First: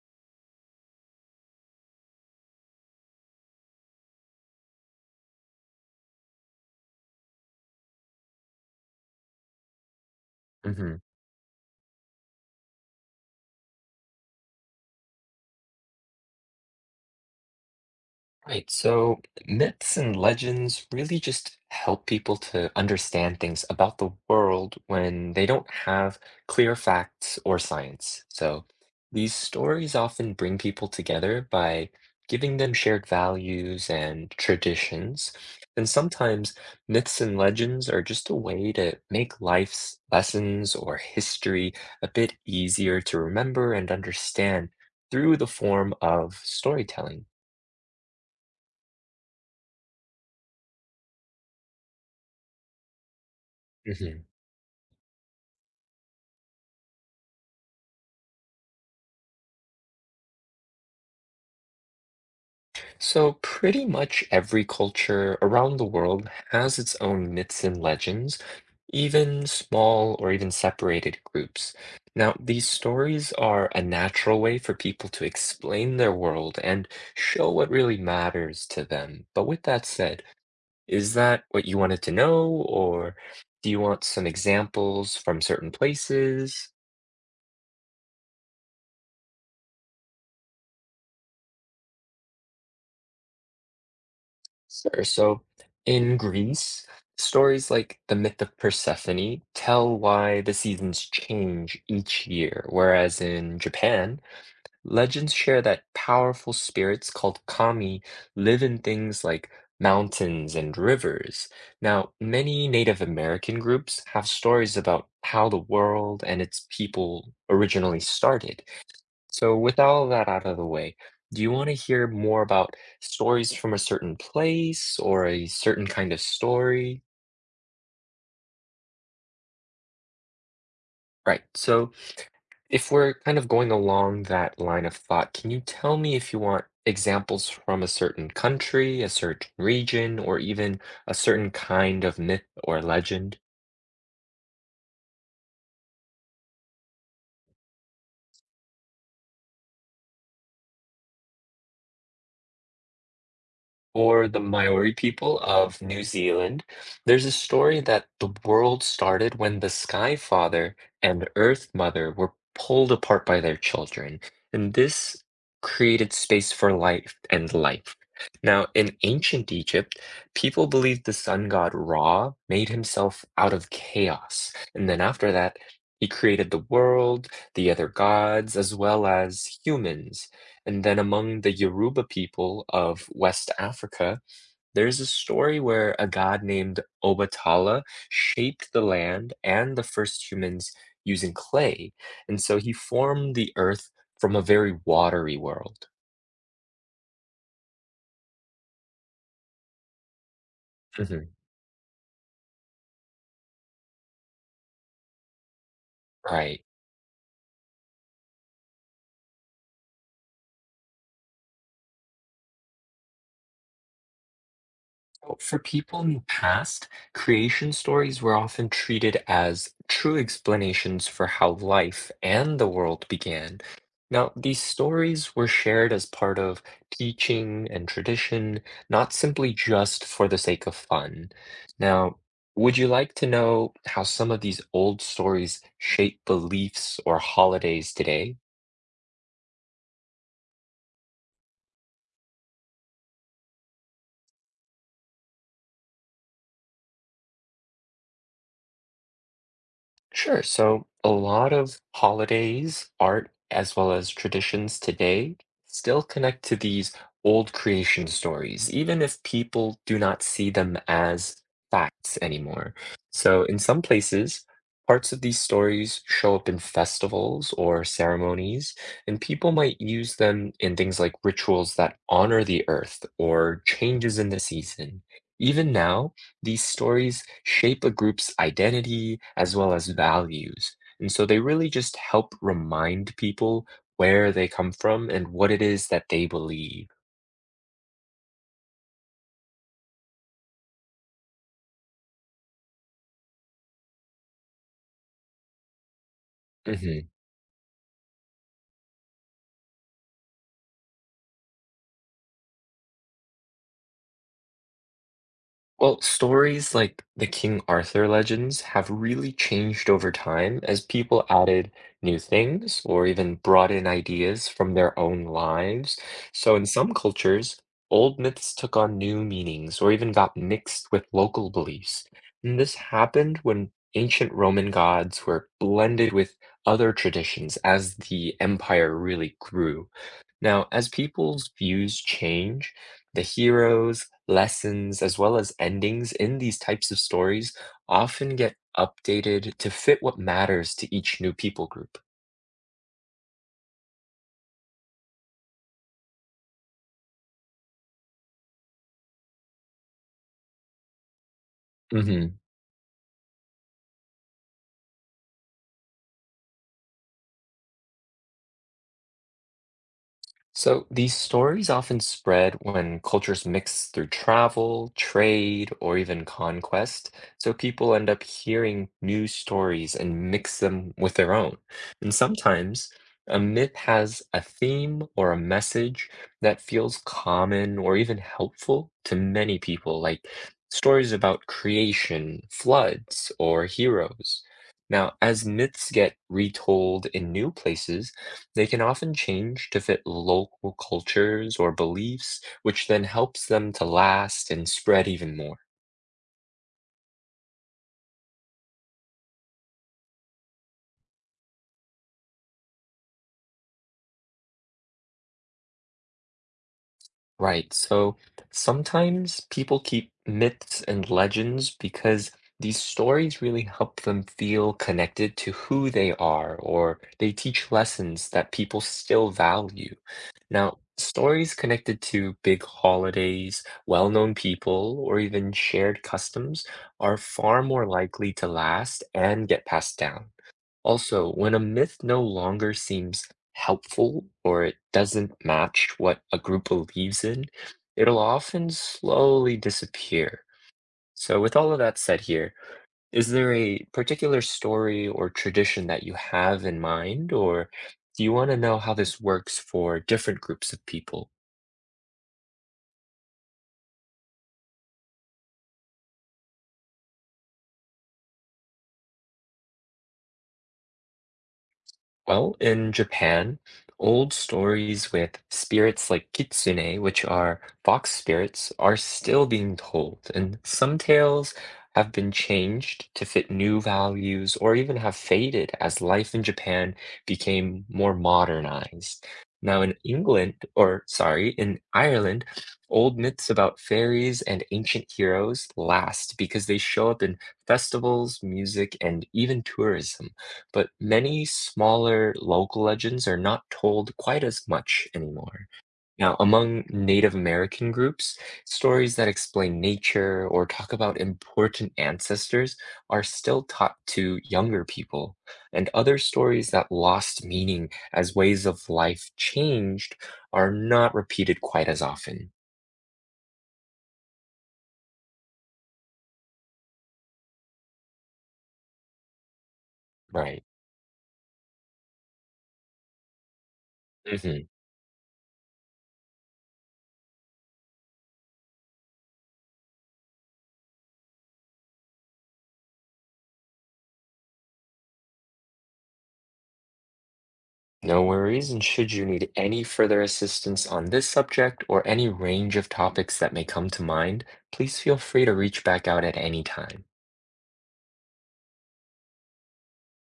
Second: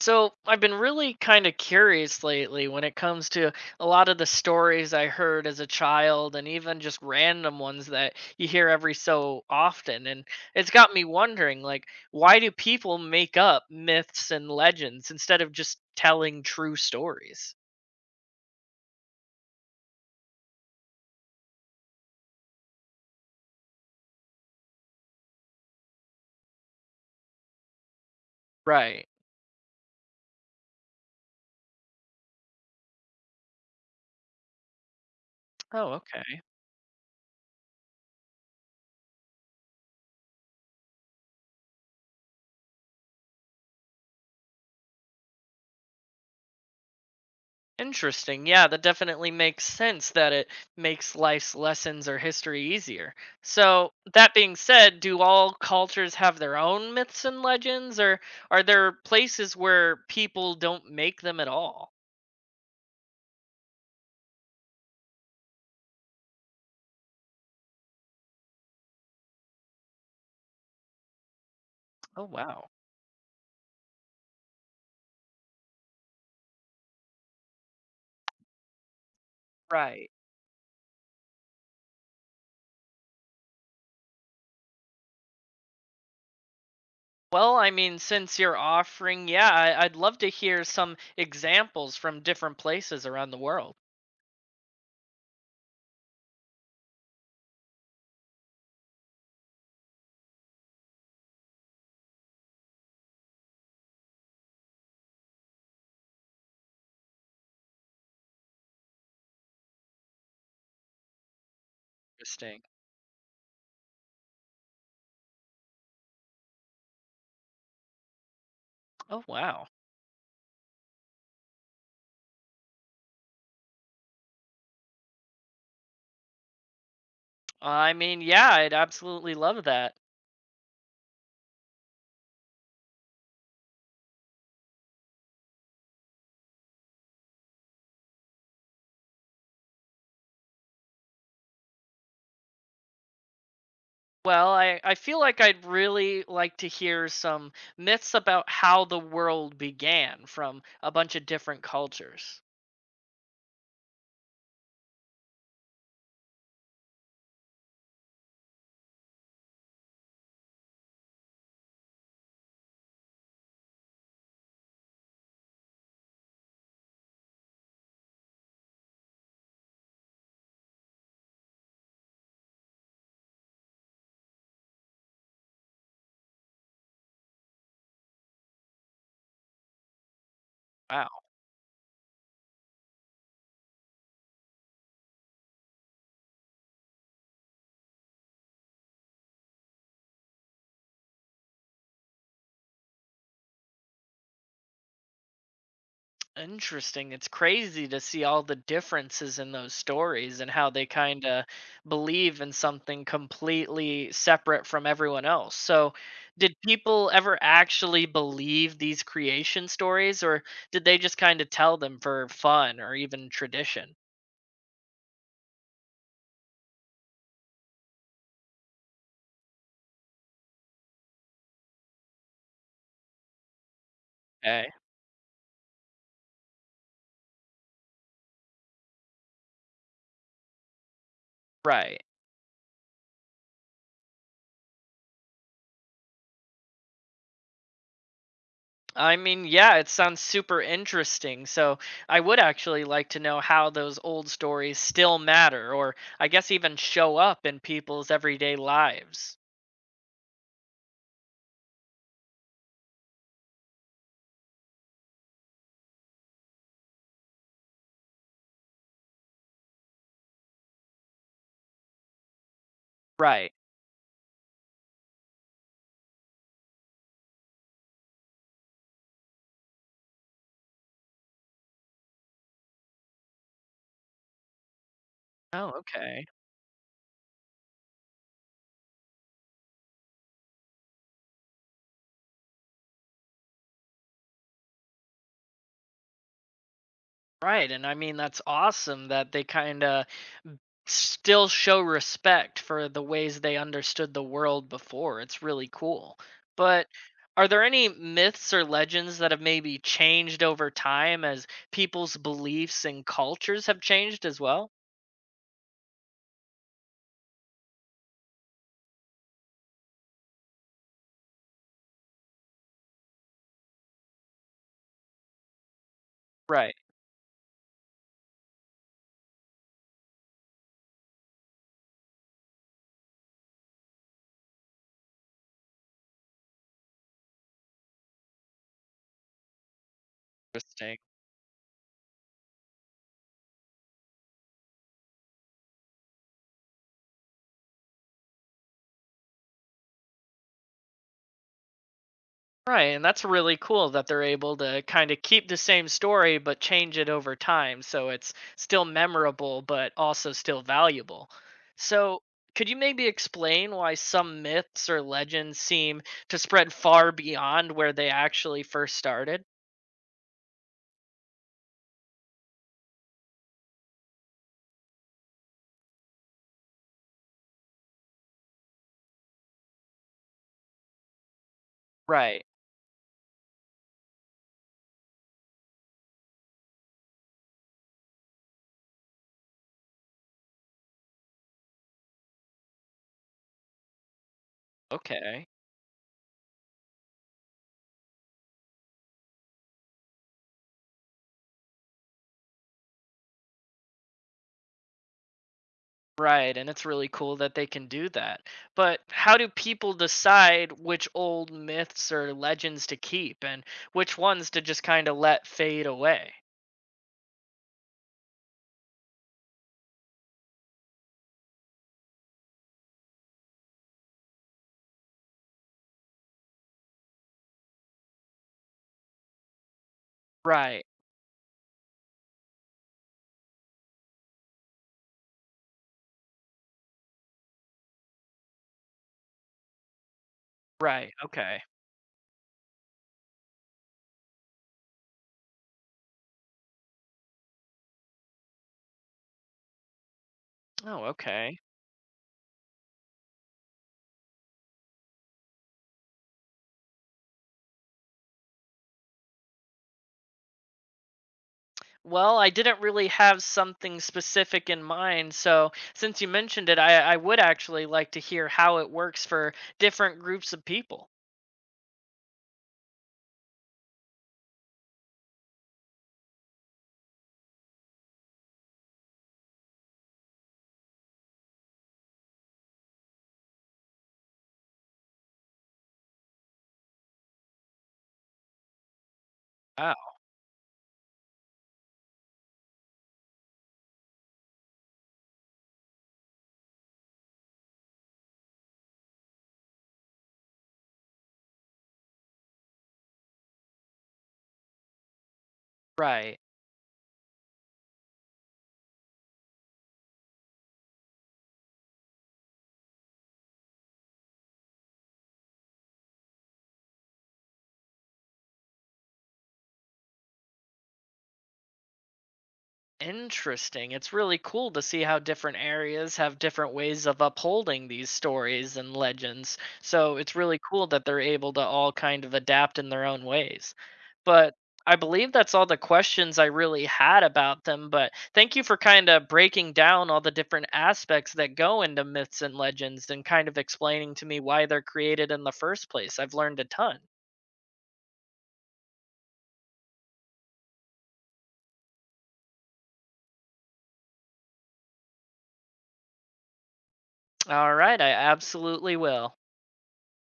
So I've been really kind of curious lately when it comes to a lot of the stories I heard as a child and even just random ones that you hear every so often and it's hmm got me wondering, like, why do people make up myths and legends instead of just telling true stories? Right. So myths and legends really just help people to understand things about the world when they don't have clear facts or science. So Right. these stories often bring people together by giving them shared values and traditions. And Oh, okay. sometimes myths and legends are just a way to make life's lessons or history a bit easier to remember and understand through the form of storytelling. Interesting. Yeah, that definitely makes sense that it makes life's lessons or history easier. So, hmm that being said, do all cultures have their own myths and legends, or are there places where people don't make them at all? So, pretty much every culture around the world has its own myths and legends, even small or even separated groups. Oh, Now, these wow. stories are a natural way for people to explain their world and show what really matters to them. But with that Right. said, is that what you wanted to know, or do you want some examples from certain places? Well, I mean, since you're offering, yeah, I'd love to hear some examples from different places around the world. Sure. So in Greece, stories like the myth of Persephone tell why the seasons change each year, whereas in Japan, legends share that powerful spirits called kami live in things like mountains and rivers. Now, Interesting. many Native American groups have stories about how the world and its people originally started. Oh, So, wow. with all that out of the way, do you want to hear more about stories from a certain place or a certain kind of story? I mean, yeah, I'd absolutely love that. Right. So, if we're kind of going along that line of thought, can you tell me if you want examples from a certain country, a certain region, or even a certain kind of myth or legend? Well, I feel like I'd really like to hear some myths about how the world began from a bunch of different cultures. For the Maori people of New Zealand, there's a story that the world started when the Sky Father and Earth Mother were pulled apart by their children, and this created space for life and life. Now, in ancient Egypt, people believed the sun god Ra made himself out of chaos, and then after that, he created the world, the other gods, as well as humans. And then Wow. among the Yoruba people of West Africa, there's a story where a god named Obatala shaped the land and the first humans using clay. And so he formed the earth from a very watery world. Interesting. It's crazy to see all the differences in those stories and how they Mhm. kind of believe in something completely separate from everyone else. So, did Right. people ever actually believe these creation stories, or did they just kind of tell them for fun or even tradition? So, for people in the past, creation stories were often treated as true explanations for how life and the world began. Now, these Okay. stories were shared as part of teaching and tradition, not simply just for the sake of fun. Right. Now, would you like to know how some of these old stories shape beliefs or holidays today? I mean, yeah, it sounds super interesting. So I would actually like to know how those old stories still matter, or I guess even show up in people's everyday lives. Sure. So a lot of holidays, art, as well as traditions today still connect to these old creation stories, even if people do not see them as facts anymore. So Right. in some places, parts of these stories show up in festivals or ceremonies, and people might use them in things like rituals that honor the earth or changes in the season. Even Oh, now, okay. these stories shape a group's identity as well as values. And so they really just help remind people where they come from and what it is that they believe. Right. And I mean, that's awesome that they kind of still show respect for the ways they understood the world before. It's really cool. But Mhm. are there any myths or legends that have maybe changed over time as people's beliefs and cultures have changed as well? Well, stories like the King Arthur legends have really changed over time as people added new things or even brought in ideas from their own lives. So, in Right. some cultures, old myths took on new meanings or even got mixed with local beliefs. And this happened when ancient Roman gods were blended with other traditions as the empire really grew. Now, as Interesting. people's views change, the heroes, lessons, as well as endings in these types of stories often get updated to fit what matters to each new people group. Right, and that's really cool that they're able to kind of keep the same story but change it over time so it's still memorable but also still valuable. So, Mhm. could you maybe explain why some myths or legends seem to spread far beyond where they actually first started? So these stories often spread when cultures mix through travel, trade, or even conquest. So people end up hearing new stories and mix them with their own. And Right. sometimes a myth has a theme or a message that feels common or even helpful to many people, like stories about creation, floods, or heroes. Now, as Okay. myths get retold in new places, they can often change to fit local cultures or beliefs, which then helps them to last and spread even more. Right, and it's really cool that they can do that. But how do people decide which old myths or legends to keep and which ones to just kind of let fade away? Right, so sometimes people keep myths and legends because these stories really help them feel connected to who they are, or they teach lessons that people still value. Now, Right, stories connected to big holidays, well-known people, or even shared customs are far more likely to last and get passed down. right, Also, when a okay. myth no longer seems helpful or it doesn't match what a group believes in, it'll often slowly disappear. Oh, So, with okay. all of that said here, is there a particular story or tradition that you have in mind, or do you want to know how this works for different groups of people? Well, I didn't really have something specific in mind, so since you mentioned it, I would actually like to hear how it works for different groups of people. Well, in Japan, old stories with spirits like kitsune, which are fox spirits, are still being told, and some tales have been changed to fit new values or even have faded as life in Japan became more modernized. Now, in Wow, England, or sorry, in Ireland, old myths about fairies and ancient heroes last because they show up in festivals, music, and even tourism, but many smaller local legends are not told quite as much anymore. Now, right. among Native American groups, stories that explain nature or talk about important ancestors are still taught to younger people, and other stories that lost meaning as ways of life changed are not repeated quite as often. Interesting. It's really cool to see how different areas have different ways of upholding these stories and legends. So it's really Right. cool that they're able to all kind of adapt in their own ways. But Mhm. I believe that's all the questions I really had about them. But thank you for kind of breaking down all the different aspects that go into myths and legends and kind of explaining to me why they're created in the first place. I've learned a ton. No worries, and should you need any further assistance on this subject or any range of topics that may come to mind, please feel free to reach back out at any time. All right, I absolutely will.